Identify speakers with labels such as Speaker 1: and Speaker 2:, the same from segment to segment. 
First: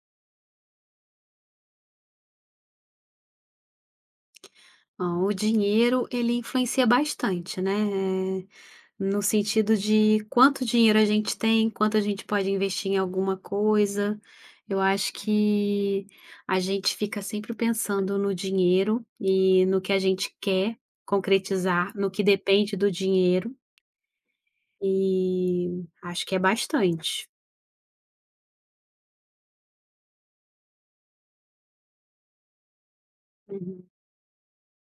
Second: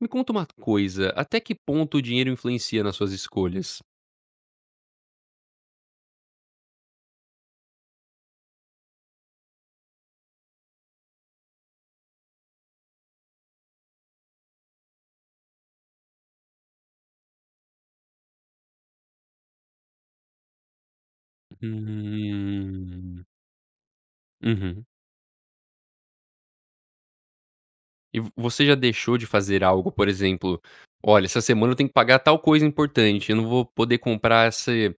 Speaker 1: Me conta uma coisa, até que ponto o dinheiro influencia nas suas escolhas?
Speaker 2: Ó, o dinheiro ele influencia bastante, né, eh, no sentido de quanto dinheiro a gente tem, quanto a gente pode investir em alguma coisa. Eu acho que a gente fica sempre pensando no dinheiro e no que a gente quer concretizar, no que depende do
Speaker 1: Hum.
Speaker 2: dinheiro,
Speaker 1: Uhum.
Speaker 2: e acho que é bastante.
Speaker 1: E vo você já deixou de fazer algo, por exemplo: "Olha, essa semana eu tenho que pagar tal coisa importante, eu não vou
Speaker 2: Uhum.
Speaker 1: poder comprar esse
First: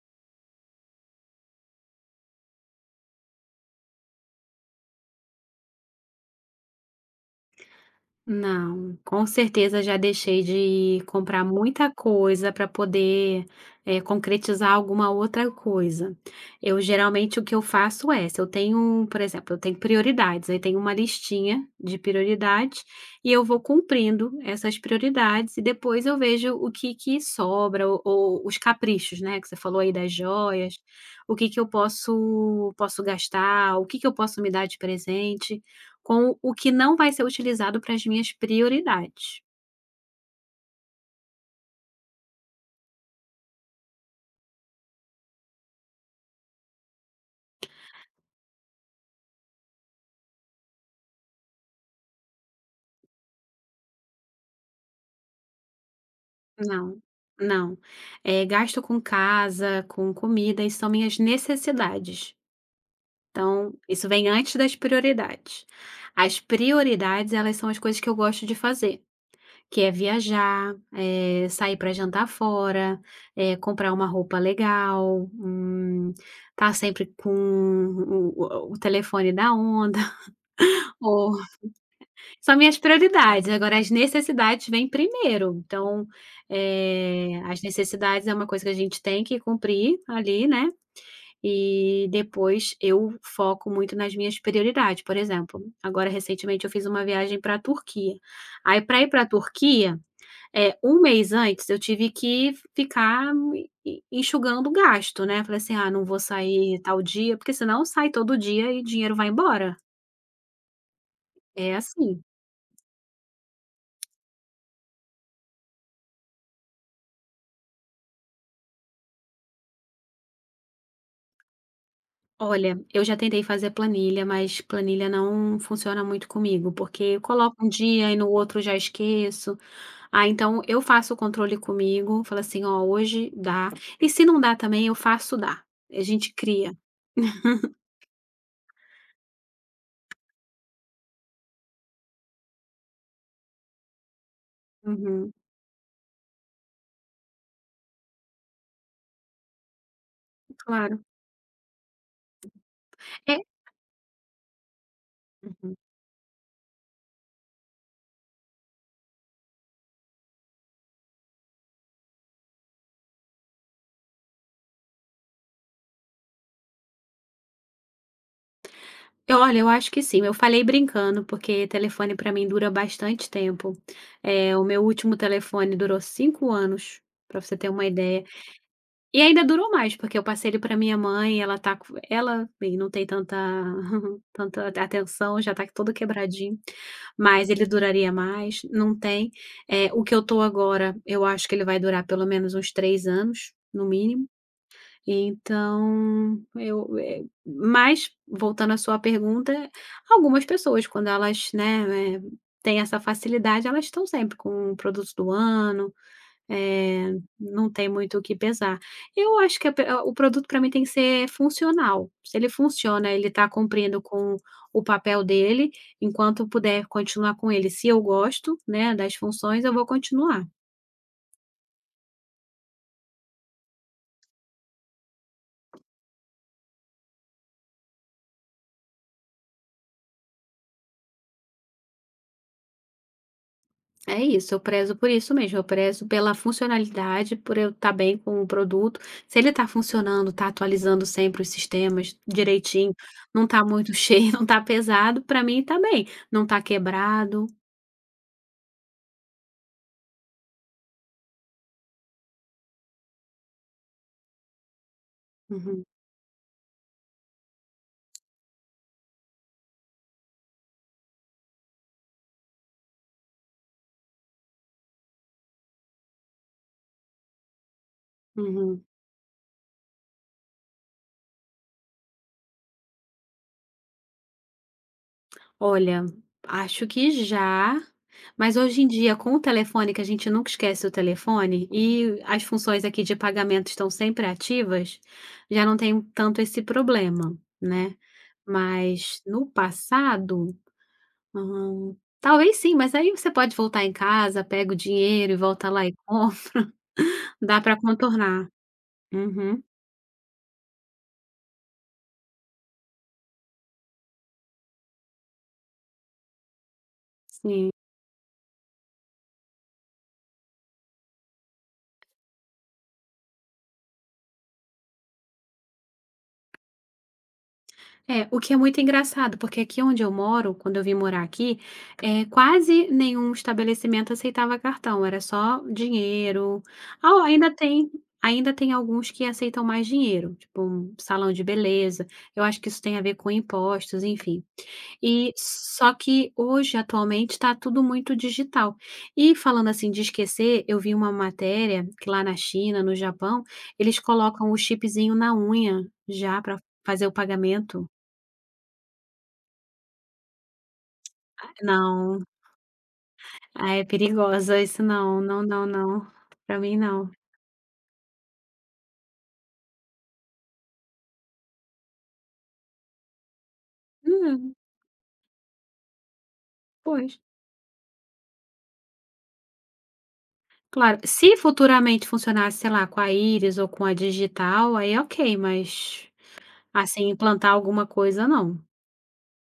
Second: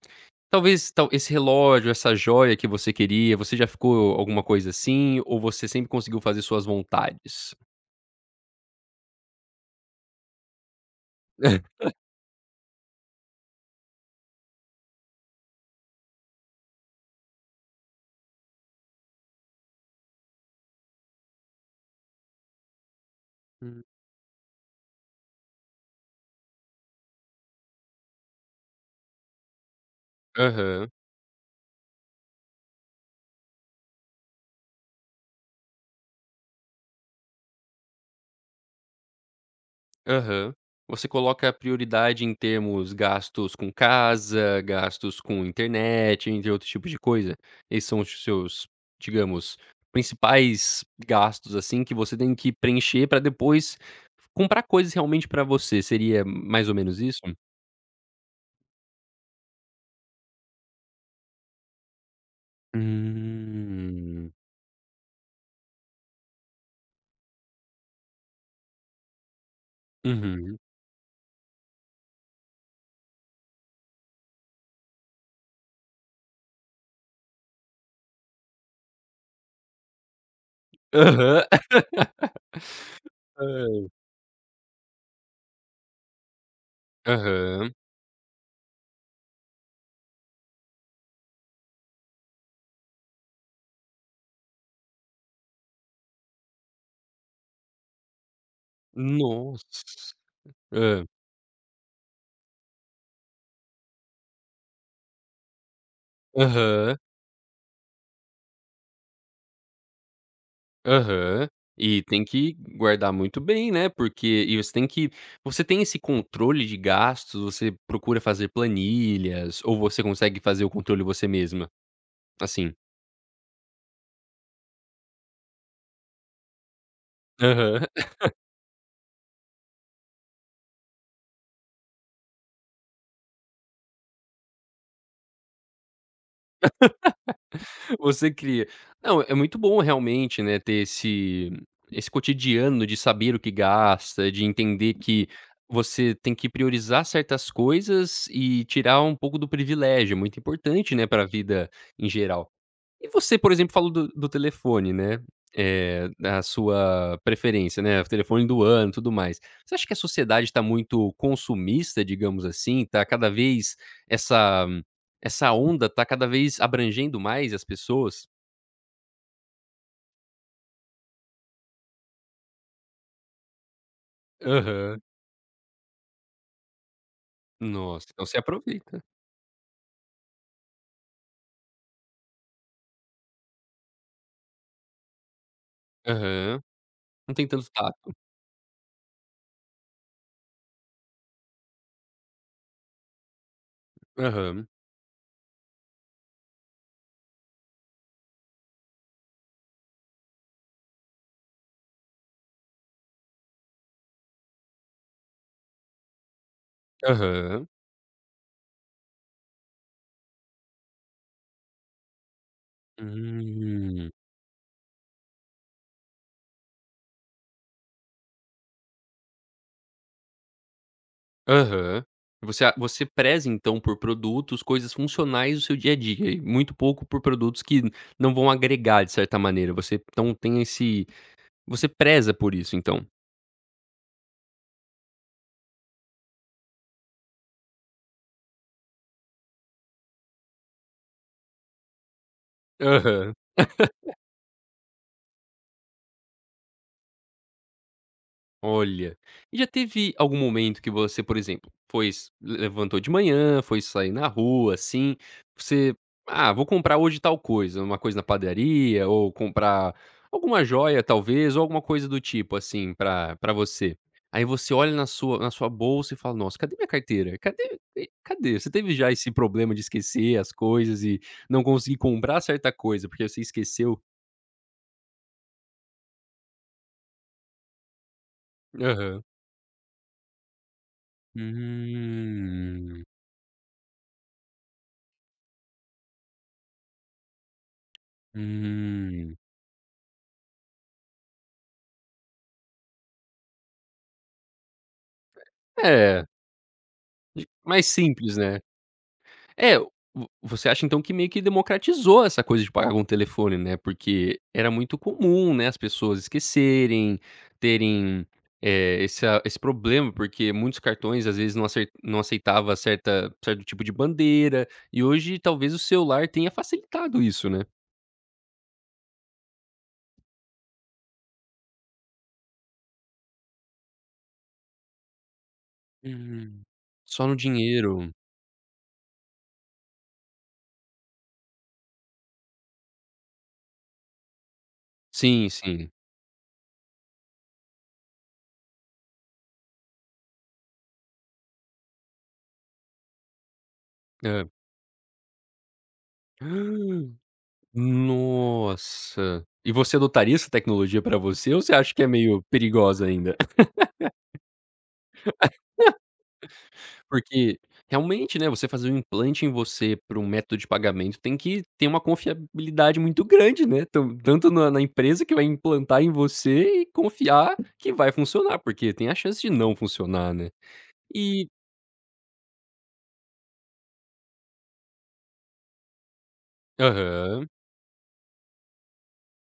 Speaker 1: talvez tal esse relógio, essa joia que você queria". Você já ficou alguma coisa assim, ou você sempre conseguiu fazer suas vontades?
Speaker 2: Não, com certeza já deixei de comprar muita coisa para poder, concretizar alguma outra coisa. Eu geralmente o que eu faço é, se eu tenho, por exemplo, eu tenho prioridades, aí tenho uma listinha de prioridades e eu vou
Speaker 1: Hum.
Speaker 2: cumprindo essas prioridades e depois eu vejo o que que sobra ou os caprichos, né, que você falou aí das joias,
Speaker 1: Aham.
Speaker 2: o que que eu posso gastar, o que que eu posso me dar de presente com o que não vai ser utilizado para as minhas prioridades.
Speaker 1: Aham. Você coloca a prioridade em termos gastos com casa, gastos com internet, entre outros tipos de coisa? Esses são os seus, digamos, principais gastos, assim, que você tem que preencher para depois comprar coisas realmente para você, seria mais ou menos
Speaker 2: Não,
Speaker 1: isso?
Speaker 2: não. Gasto com casa, com comida, isso são minhas necessidades. Então, isso vem
Speaker 1: Hum.
Speaker 2: antes das prioridades. As prioridades, elas são as coisas que eu gosto de fazer, que é
Speaker 1: Uhum.
Speaker 2: viajar, sair para jantar fora, comprar uma roupa legal, tá sempre com o telefone da onda, ou
Speaker 1: Aham.
Speaker 2: São minhas prioridades, agora as necessidades vêm primeiro. Então, as
Speaker 1: Aham.
Speaker 2: necessidades é uma coisa que a gente tem que cumprir ali, né, e depois eu foco muito nas minhas prioridades. Por exemplo, agora recentemente eu fiz uma viagem para a Turquia. Aí para ir para a Turquia,
Speaker 1: Nossa.
Speaker 2: um
Speaker 1: Hã.
Speaker 2: mês antes eu tive que ficar e enxugando gasto, né. Falei assim: "Ah, não vou sair
Speaker 1: Aham.
Speaker 2: tal dia", porque senão sai todo dia e dinheiro vai embora.
Speaker 1: Aham.
Speaker 2: É
Speaker 1: E
Speaker 2: assim.
Speaker 1: tem que guardar muito bem, né, porque você tem que você tem esse controle de gastos, você procura fazer planilhas ou você consegue fazer o controle você mesma? Assim.
Speaker 2: Olha, eu já tentei fazer planilha, mas planilha não funciona muito comigo, porque eu coloco um
Speaker 1: Aham.
Speaker 2: dia e no outro já esqueço. Ah, então eu faço o controle comigo, falo assim, ó, hoje dá. E se não dá também, eu faço dar. A gente cria.
Speaker 1: Você cria. Não, é muito bom realmente, né, ter esse cotidiano de saber o que gasta, de entender que
Speaker 2: Uhum,
Speaker 1: você tem que priorizar certas coisas e tirar um pouco do privilégio, é muito importante,
Speaker 2: claro.
Speaker 1: né, para a vida em geral. E você,
Speaker 2: É,
Speaker 1: por exemplo, falou do telefone, né,
Speaker 2: uhum.
Speaker 1: da sua preferência, né, o telefone do ano, tudo mais. Você acha que a sociedade está muito consumista, digamos assim? Tá cada vez essa essa onda tá cada vez abrangendo mais as pessoas?
Speaker 2: Olha, eu acho que sim. Eu falei brincando, porque telefone para mim dura bastante tempo. É, o meu
Speaker 1: Aham.
Speaker 2: último telefone durou 5 anos, para você ter uma
Speaker 1: Nossa,
Speaker 2: ideia.
Speaker 1: então você aproveita.
Speaker 2: E ainda durou mais, porque eu passei ele para minha mãe, ela tá co ela bem, não tem tanta tanta atenção, já tá todo quebradinho,
Speaker 1: Aham. Não tem
Speaker 2: mas ele
Speaker 1: tanto
Speaker 2: duraria
Speaker 1: tato.
Speaker 2: mais, não tem. O que eu tô agora, eu acho que ele vai durar pelo menos uns 3 anos, no mínimo.
Speaker 1: Aham.
Speaker 2: Então eu, eh Mas, voltando à sua pergunta, algumas pessoas quando elas, né, têm essa facilidade, elas estão sempre com o produto do ano, eh,
Speaker 1: Aham.
Speaker 2: não tem muito o que pesar. Eu acho que a pe o produto para mim tem que ser funcional. Se ele funciona, ele está cumprindo
Speaker 1: Hum.
Speaker 2: com o papel dele, enquanto eu puder continuar com ele, se eu gosto, né, das funções, eu vou continuar.
Speaker 1: Aham. Você a você preza então por produtos, coisas funcionais do seu dia a dia e muito pouco por produtos que não vão agregar de certa maneira, você preza por isso então?
Speaker 2: É isso, eu prezo por isso mesmo, eu prezo pela funcionalidade, por eu estar bem com o produto. Se ele está funcionando, está atualizando sempre os sistemas direitinho,
Speaker 1: Aham.
Speaker 2: não está muito cheio, não está pesado, para mim está bem. Não está quebrado.
Speaker 1: Olha, e já teve algum momento que você, por exemplo, foi s levantou de manhã, foi sair na rua, assim,
Speaker 2: Uhum,
Speaker 1: você: "Ah, vou comprar hoje tal coisa", uma coisa na padaria ou comprar alguma joia, talvez, ou alguma coisa do tipo, assim, pra você. Aí você olha na sua bolsa e fala: "Nossa, cadê minha carteira? Cadê?" Você
Speaker 2: uhum.
Speaker 1: teve já esse problema de esquecer as coisas e não conseguir comprar certa coisa porque você esqueceu?
Speaker 2: Olha, acho que já, mas hoje em dia
Speaker 1: Aham.
Speaker 2: com o telefone, que a gente nunca esquece o telefone, e as funções aqui
Speaker 1: Hum,
Speaker 2: de pagamento estão sempre ativas, já não tem tanto esse problema, né. Mas
Speaker 1: hum.
Speaker 2: no passado, talvez sim, mas aí você pode voltar em casa, pega o dinheiro e volta lá e
Speaker 1: É,
Speaker 2: compra,
Speaker 1: de
Speaker 2: dá para
Speaker 1: mais simples,
Speaker 2: contornar.
Speaker 1: né.
Speaker 2: Uhum,
Speaker 1: É, vo você acha então que meio que democratizou essa coisa de pagar com o telefone, né, porque era muito comum, né, as pessoas esquecerem,
Speaker 2: sim.
Speaker 1: terem, é, esse problema, porque muitos cartões às vezes não aceitava certa certo tipo de bandeira, e hoje talvez o celular tenha facilitado isso, né.
Speaker 2: É, o que é muito engraçado, porque aqui onde eu moro, quando eu vim morar aqui, é quase nenhum estabelecimento aceitava cartão, era só dinheiro.
Speaker 1: Hum.
Speaker 2: Ah,
Speaker 1: Só no
Speaker 2: ainda tem
Speaker 1: dinheiro.
Speaker 2: ainda tem alguns que aceitam mais dinheiro, tipo um salão de beleza, eu acho que isso tem a ver com impostos, enfim. E
Speaker 1: Sim, sim.
Speaker 2: só que hoje, atualmente, está tudo muito digital. E falando assim de esquecer, eu vi uma matéria que lá na China, no Japão, eles
Speaker 1: Hã.
Speaker 2: colocam o chipzinho na unha já para fazer o pagamento.
Speaker 1: Nossa. E você adotaria essa tecnologia pra você ou você acha que é
Speaker 2: Não,
Speaker 1: meio perigosa ainda?
Speaker 2: ah, é perigosa isso não, não, não, não, pra mim não.
Speaker 1: Porque realmente, né, você fazer um implante em você para um método de pagamento tem que ter uma confiabilidade muito grande, né, tam tanto
Speaker 2: Hum,
Speaker 1: na empresa que vai implantar em você e
Speaker 2: Pois,
Speaker 1: confiar que vai funcionar, porque tem a chance de não funcionar, né.
Speaker 2: claro, se
Speaker 1: E
Speaker 2: futuramente funcionasse, sei lá, com a íris ou com a digital, aí é ok, mas assim,
Speaker 1: aham.
Speaker 2: implantar alguma coisa não.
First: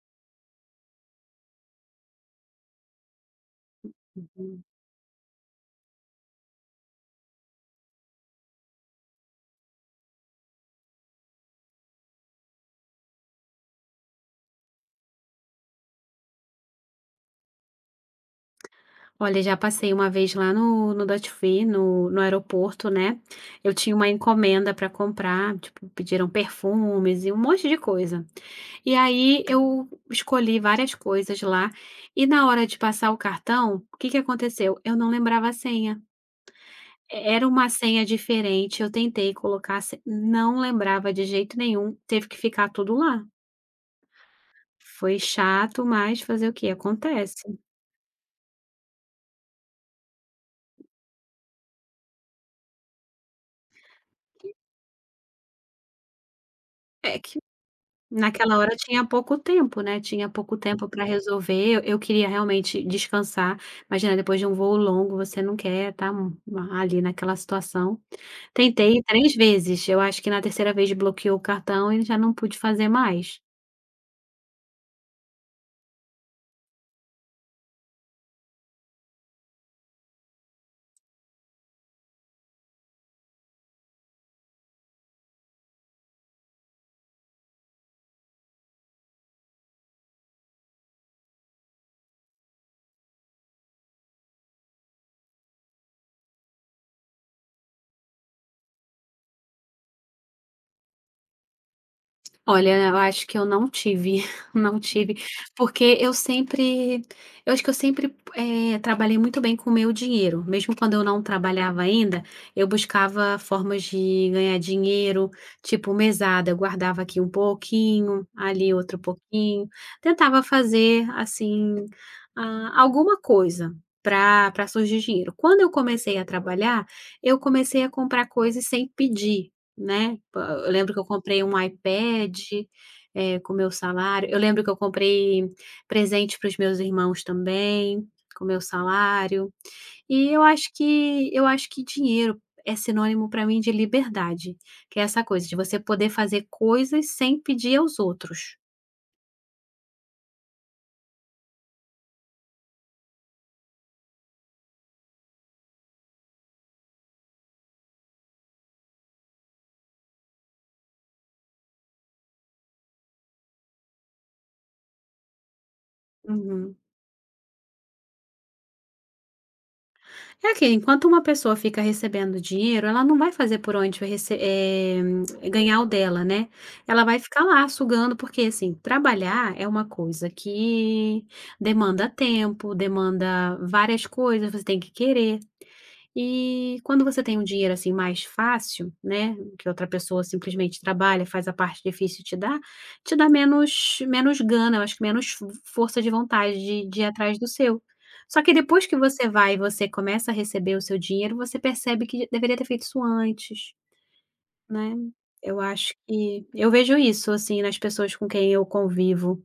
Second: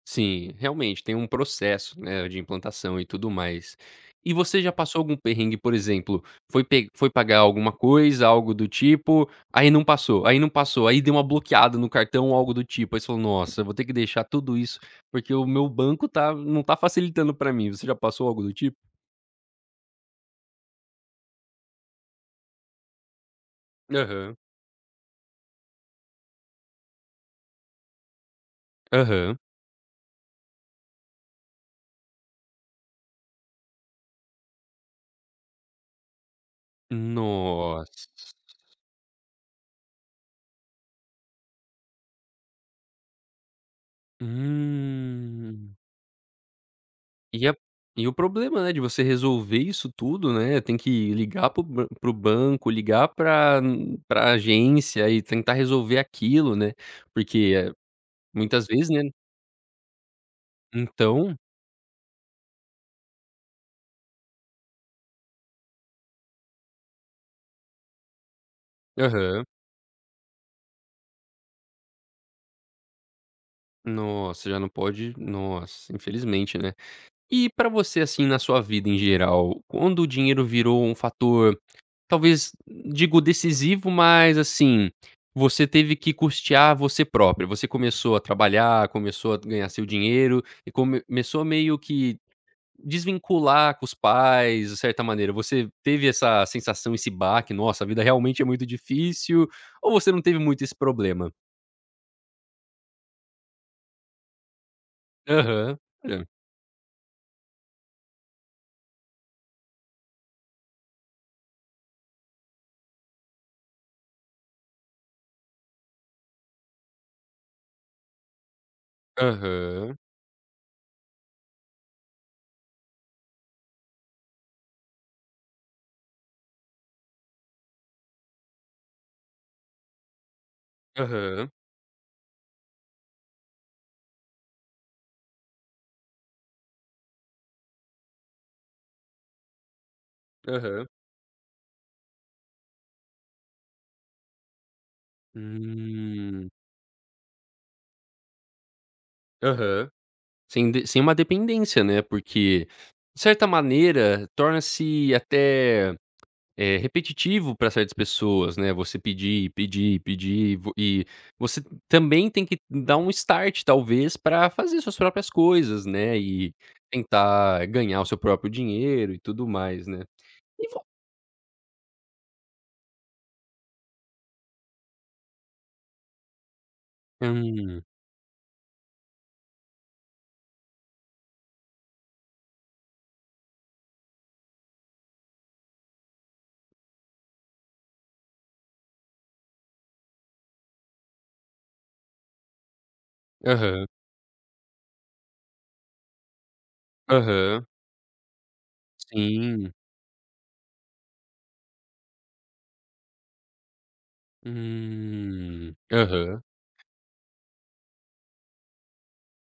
Speaker 1: Sim, realmente tem um processo, né, de implantação e tudo mais. E você
Speaker 2: Uhum.
Speaker 1: já passou algum perrengue, por exemplo, foi pagar alguma coisa, algo do tipo, aí não passou, aí deu uma bloqueada no cartão algo do tipo, aí você falou: "Nossa, eu vou ter que deixar tudo isso, porque o meu banco tá não tá facilitando pra mim". Você já passou algo do tipo?
Speaker 2: Olha, já passei uma vez lá no duty free, no aeroporto, né, eu tinha uma
Speaker 1: Aham,
Speaker 2: encomenda para comprar, tipo, pediram perfumes e um monte de coisa. E
Speaker 1: aham.
Speaker 2: aí eu escolhi várias coisas lá, e na hora de passar o cartão, o que que aconteceu? Eu não lembrava a senha. E era uma senha
Speaker 1: Nossa.
Speaker 2: diferente, eu tentei colocar a se não lembrava de jeito nenhum, teve que ficar tudo lá. Foi
Speaker 1: Hum.
Speaker 2: chato, mas fazer o que. Acontece.
Speaker 1: E a e o problema, né, de você resolver isso tudo, né, tem que ligar pro o ban para banco, ligar pra agência e tentar resolver aquilo, né,
Speaker 2: É que
Speaker 1: porque,
Speaker 2: naquela
Speaker 1: muitas
Speaker 2: hora
Speaker 1: vezes,
Speaker 2: tinha
Speaker 1: né
Speaker 2: pouco tempo, né, tinha pouco tempo para
Speaker 1: então
Speaker 2: resolver, eu queria realmente descansar, imagina depois de um voo longo você não quer estar ali naquela situação. Tentei 3
Speaker 1: aham.
Speaker 2: vezes, eu acho que na terceira vez bloqueou o cartão e já não pude fazer mais.
Speaker 1: Nossa, já não pode nossa, infelizmente, né. E pra você, assim, na sua vida em geral, quando o dinheiro virou um fator talvez, digo decisivo, mas assim, você teve que custear você próprio. Você começou a trabalhar, começou a ganhar seu dinheiro e começou meio que desvincular com os pais, de certa maneira. Você teve essa sensação, esse baque: "Nossa, a vida realmente é muito difícil", ou você não teve muito esse problema?
Speaker 2: Olha, eu acho que eu não tive, não tive,
Speaker 1: Aham.
Speaker 2: porque
Speaker 1: Olha.
Speaker 2: eu acho que eu sempre, trabalhei muito bem com o meu dinheiro. Mesmo quando eu não trabalhava ainda, eu buscava formas de ganhar dinheiro, tipo mesada, eu guardava aqui um pouquinho, ali outro pouquinho,
Speaker 1: Aham.
Speaker 2: tentava fazer, assim, ah, alguma coisa para surgir dinheiro. Quando eu comecei a trabalhar, eu comecei a comprar coisas sem pedir. Né, pa eu lembro que eu comprei
Speaker 1: Aham.
Speaker 2: um iPad, com o meu salário. Eu lembro que eu comprei presente para os meus irmãos também, com o meu salário. E
Speaker 1: Aham.
Speaker 2: eu acho que dinheiro é sinônimo para mim de liberdade, que é essa coisa de você poder fazer
Speaker 1: Hum.
Speaker 2: coisas sem pedir aos outros.
Speaker 1: Aham. Sem uma dependência, né, porque, de certa maneira, torna-se até, repetitivo para certas pessoas, né, você pedir, pedir, pedir, vo e você também tem que dar um start, talvez, para fazer suas próprias coisas, né, e
Speaker 2: Uhum.
Speaker 1: tentar ganhar o seu próprio dinheiro e tudo mais, né.
Speaker 2: É
Speaker 1: E
Speaker 2: aquilo,
Speaker 1: vo
Speaker 2: enquanto uma pessoa fica recebendo dinheiro, ela não vai fazer por onde vai ganhar o dela, né. Ela vai ficar lá
Speaker 1: hum.
Speaker 2: sugando, porque, assim, trabalhar é uma coisa que demanda tempo, demanda várias coisas, você tem que querer, e quando você tem um dinheiro, assim, mais fácil, né, que outra pessoa simplesmente trabalha, faz a parte difícil e te dá
Speaker 1: Aham,
Speaker 2: menos gana, eu acho que menos fo força de vontade de ir atrás do
Speaker 1: aham.
Speaker 2: seu. Só que depois que você vai e
Speaker 1: Sim.
Speaker 2: você começa a receber o seu dinheiro, você percebe que deveria ter feito isso antes, né. Eu
Speaker 1: Hum.
Speaker 2: acho
Speaker 1: Aham.
Speaker 2: que eu vejo isso, assim, nas pessoas com quem eu convivo.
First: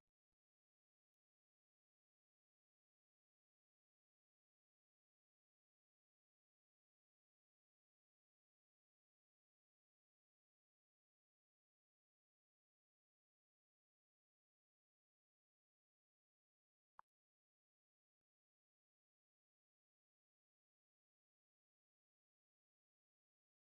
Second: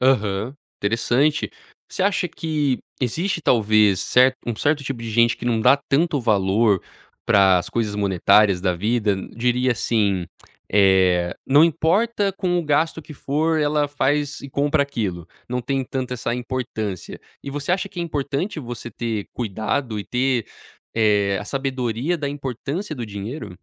Speaker 1: Aham, interessante. Você acha que existe talvez cer um certo tipo de gente que não dá tanto valor para as coisas monetárias da vida? Diria assim, não importa com o gasto que for, ela faz e compra aquilo, não tem tanta essa importância. E você acha que é importante você ter cuidado e ter, a sabedoria da importância do dinheiro?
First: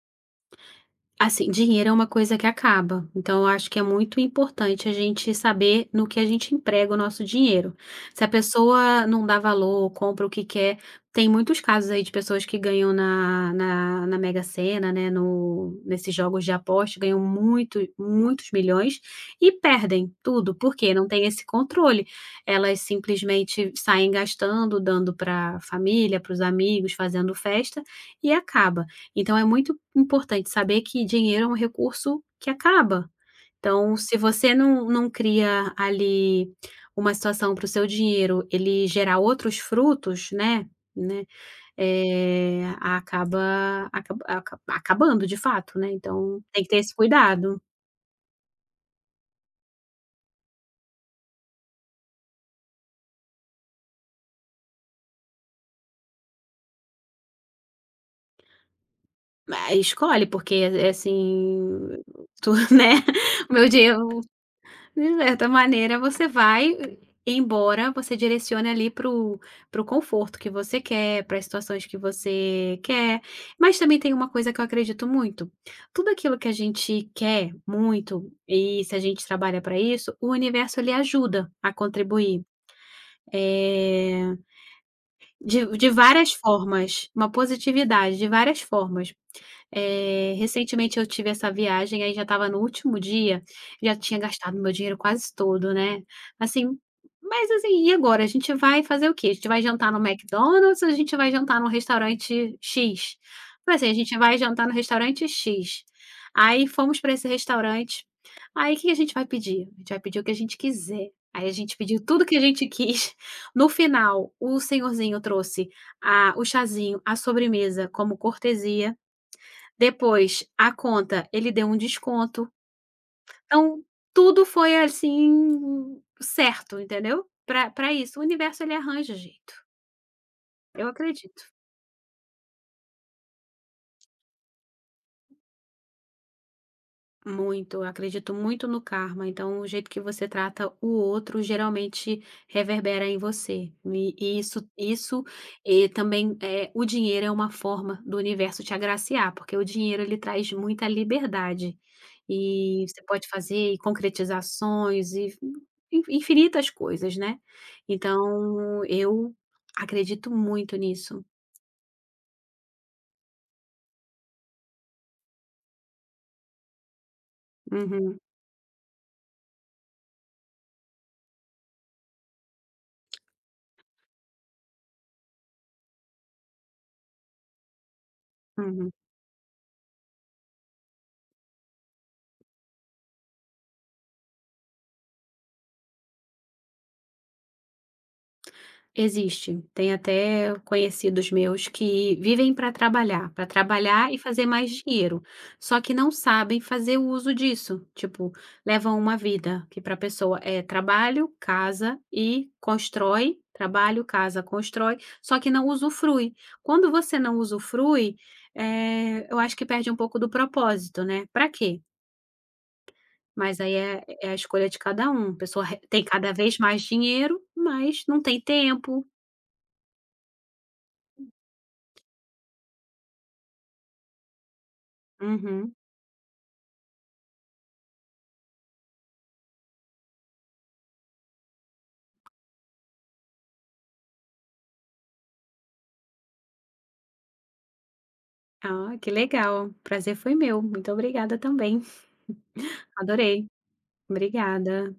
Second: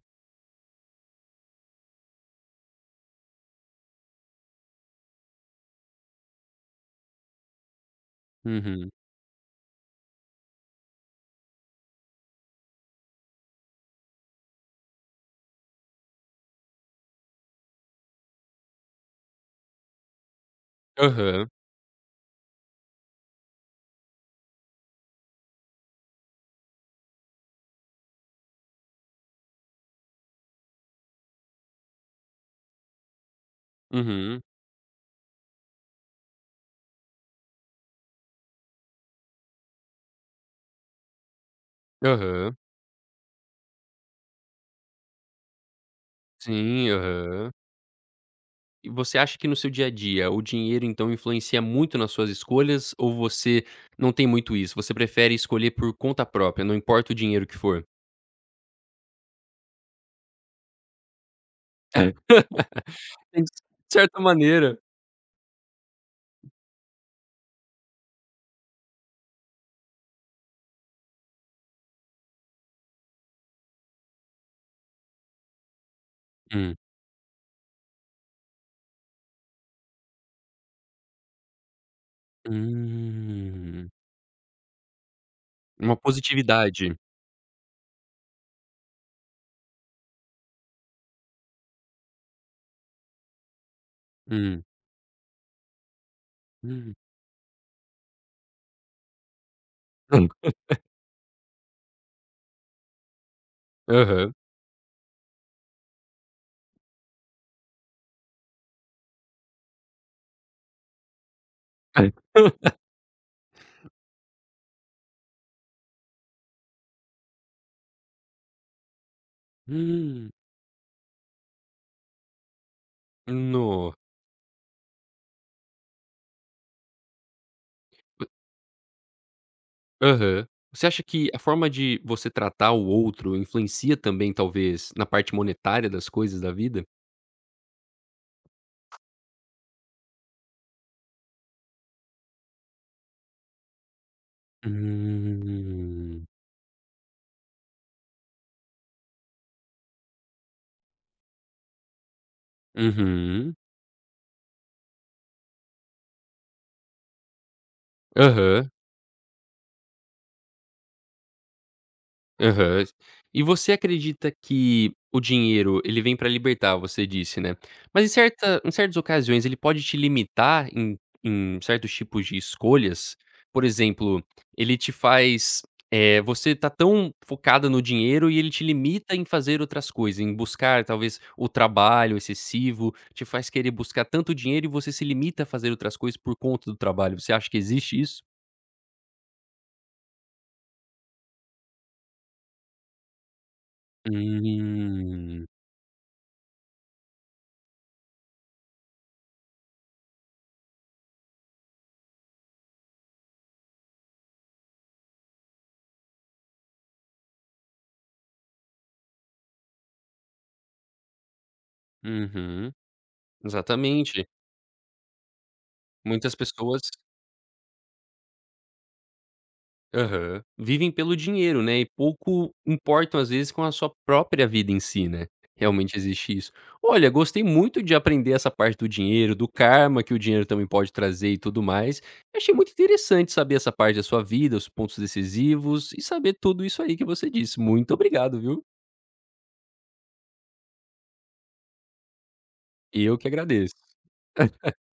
Speaker 2: Assim, dinheiro é uma coisa que acaba, então eu acho que é muito importante a gente saber no que a gente emprega o nosso dinheiro. Se a
Speaker 1: Uhum.
Speaker 2: pessoa não dá valor, compra o que quer, tem muitos casos aí de pessoas que ganham na Mega Sena, né, no nesses jogos de aposta, ganham muitos milhões e perdem tudo, porque não tem esse
Speaker 1: Aham.
Speaker 2: controle. Elas simplesmente saem gastando, dando pra família, para os amigos, fazendo festa e acaba. Então é muito importante saber que dinheiro é um recurso que acaba. Então, se
Speaker 1: Uhum.
Speaker 2: você não cria ali uma situação para o seu dinheiro ele gerar outros frutos, né,
Speaker 1: Aham.
Speaker 2: acabando de fato, né, então tem que ter
Speaker 1: Sim,
Speaker 2: esse
Speaker 1: aham.
Speaker 2: cuidado.
Speaker 1: E você acha que no seu dia a dia o dinheiro então influencia muito nas suas escolhas ou você não tem muito isso? Você prefere escolher por conta própria, não importa o dinheiro que for?
Speaker 2: Ah, escolhe, porque, assim,
Speaker 1: É.
Speaker 2: tu né,
Speaker 1: De
Speaker 2: o meu dinheiro.
Speaker 1: certa maneira.
Speaker 2: De certa maneira, você vai embora, você direciona ali para o conforto que você quer, para as situações que você quer. Mas também tem uma coisa que eu acredito muito: tudo aquilo que a
Speaker 1: Hum.
Speaker 2: gente quer muito, e se a gente trabalha para isso, o universo ele ajuda a contribuir.
Speaker 1: Hum.
Speaker 2: Eh, de
Speaker 1: Uma
Speaker 2: várias
Speaker 1: positividade.
Speaker 2: formas, uma positividade de várias formas. Recentemente eu tive essa viagem, aí já estava no último dia, já tinha gastado
Speaker 1: Hum.
Speaker 2: meu dinheiro quase todo, né. Assim,
Speaker 1: Hum.
Speaker 2: mas assim, e agora? A gente vai fazer o quê? A gente vai jantar no
Speaker 1: Hum.
Speaker 2: McDonald's ou a gente vai jantar no restaurante X? Falei assim: "A gente
Speaker 1: Aham.
Speaker 2: vai jantar no restaurante X". Aí fomos para esse restaurante, aí o que que a gente vai pedir? A gente vai pedir o que a gente quiser. Aí a gente pediu tudo que a gente quis. No final, o senhorzinho trouxe a o chazinho, a sobremesa como cortesia.
Speaker 1: Hum.
Speaker 2: Depois, a conta, ele deu um desconto. Então,
Speaker 1: No
Speaker 2: tudo foi, assim, certo, entendeu? Para pra isso, o universo ele arranja jeito,
Speaker 1: Aham.
Speaker 2: eu
Speaker 1: Você acha que a
Speaker 2: acredito.
Speaker 1: forma de você tratar o outro influencia também talvez na parte monetária das coisas da vida?
Speaker 2: Muito, eu acredito muito no karma, então o jeito que você trata o outro geralmente reverbera em você. E isso, e
Speaker 1: Hum.
Speaker 2: também é, o dinheiro é uma forma do universo te agraciar, porque o dinheiro ele traz muita liberdade e você pode
Speaker 1: Uhum.
Speaker 2: fazer e concretizar sonhos e infinitas coisas, né?
Speaker 1: Aham,
Speaker 2: Então eu acredito muito nisso.
Speaker 1: aham. E você acredita que o dinheiro, ele vem pra libertar, você disse, né. Mas em
Speaker 2: Uhum,
Speaker 1: certa em certas ocasiões, ele pode te limitar em certos tipos de escolhas? Por exemplo, ele te faz, você tá tão focada no dinheiro e ele te
Speaker 2: uhum.
Speaker 1: limita em fazer outras coisas, em buscar talvez o trabalho excessivo, te faz querer buscar tanto dinheiro e você se limita a fazer outras coisas por conta do trabalho. Você acha que existe isso?
Speaker 2: Existe. Tem até conhecidos meus que vivem para trabalhar e fazer mais dinheiro,
Speaker 1: Hum.
Speaker 2: só que não sabem fazer o uso disso. Tipo, levam uma vida que para a pessoa é trabalho, casa e constrói, trabalho, casa, constrói, só que não usufrui. Quando você não usufrui, eu acho que perde um pouco do propósito, né. Para quê?
Speaker 1: Uhum.
Speaker 2: Mas aí é
Speaker 1: Exatamente.
Speaker 2: a escolha de cada um. A Pessoa re tem cada
Speaker 1: Muitas
Speaker 2: vez
Speaker 1: pessoas
Speaker 2: mais dinheiro, mas não tem tempo.
Speaker 1: aham. Vivem pelo dinheiro, né, e pouco importam, às vezes, com a sua própria vida em si, né.
Speaker 2: Uhum.
Speaker 1: Realmente existe isso. Olha, gostei muito de aprender essa parte do dinheiro, do karma que o dinheiro também pode trazer e tudo mais. Achei muito interessante saber essa parte da sua vida, os pontos decisivos e saber tudo isso aí que você disse. Muito obrigado, viu.
Speaker 2: Ah, que legal. Prazer foi meu. Muito obrigada também.
Speaker 1: Eu que
Speaker 2: Adorei.
Speaker 1: agradeço.
Speaker 2: Obrigada.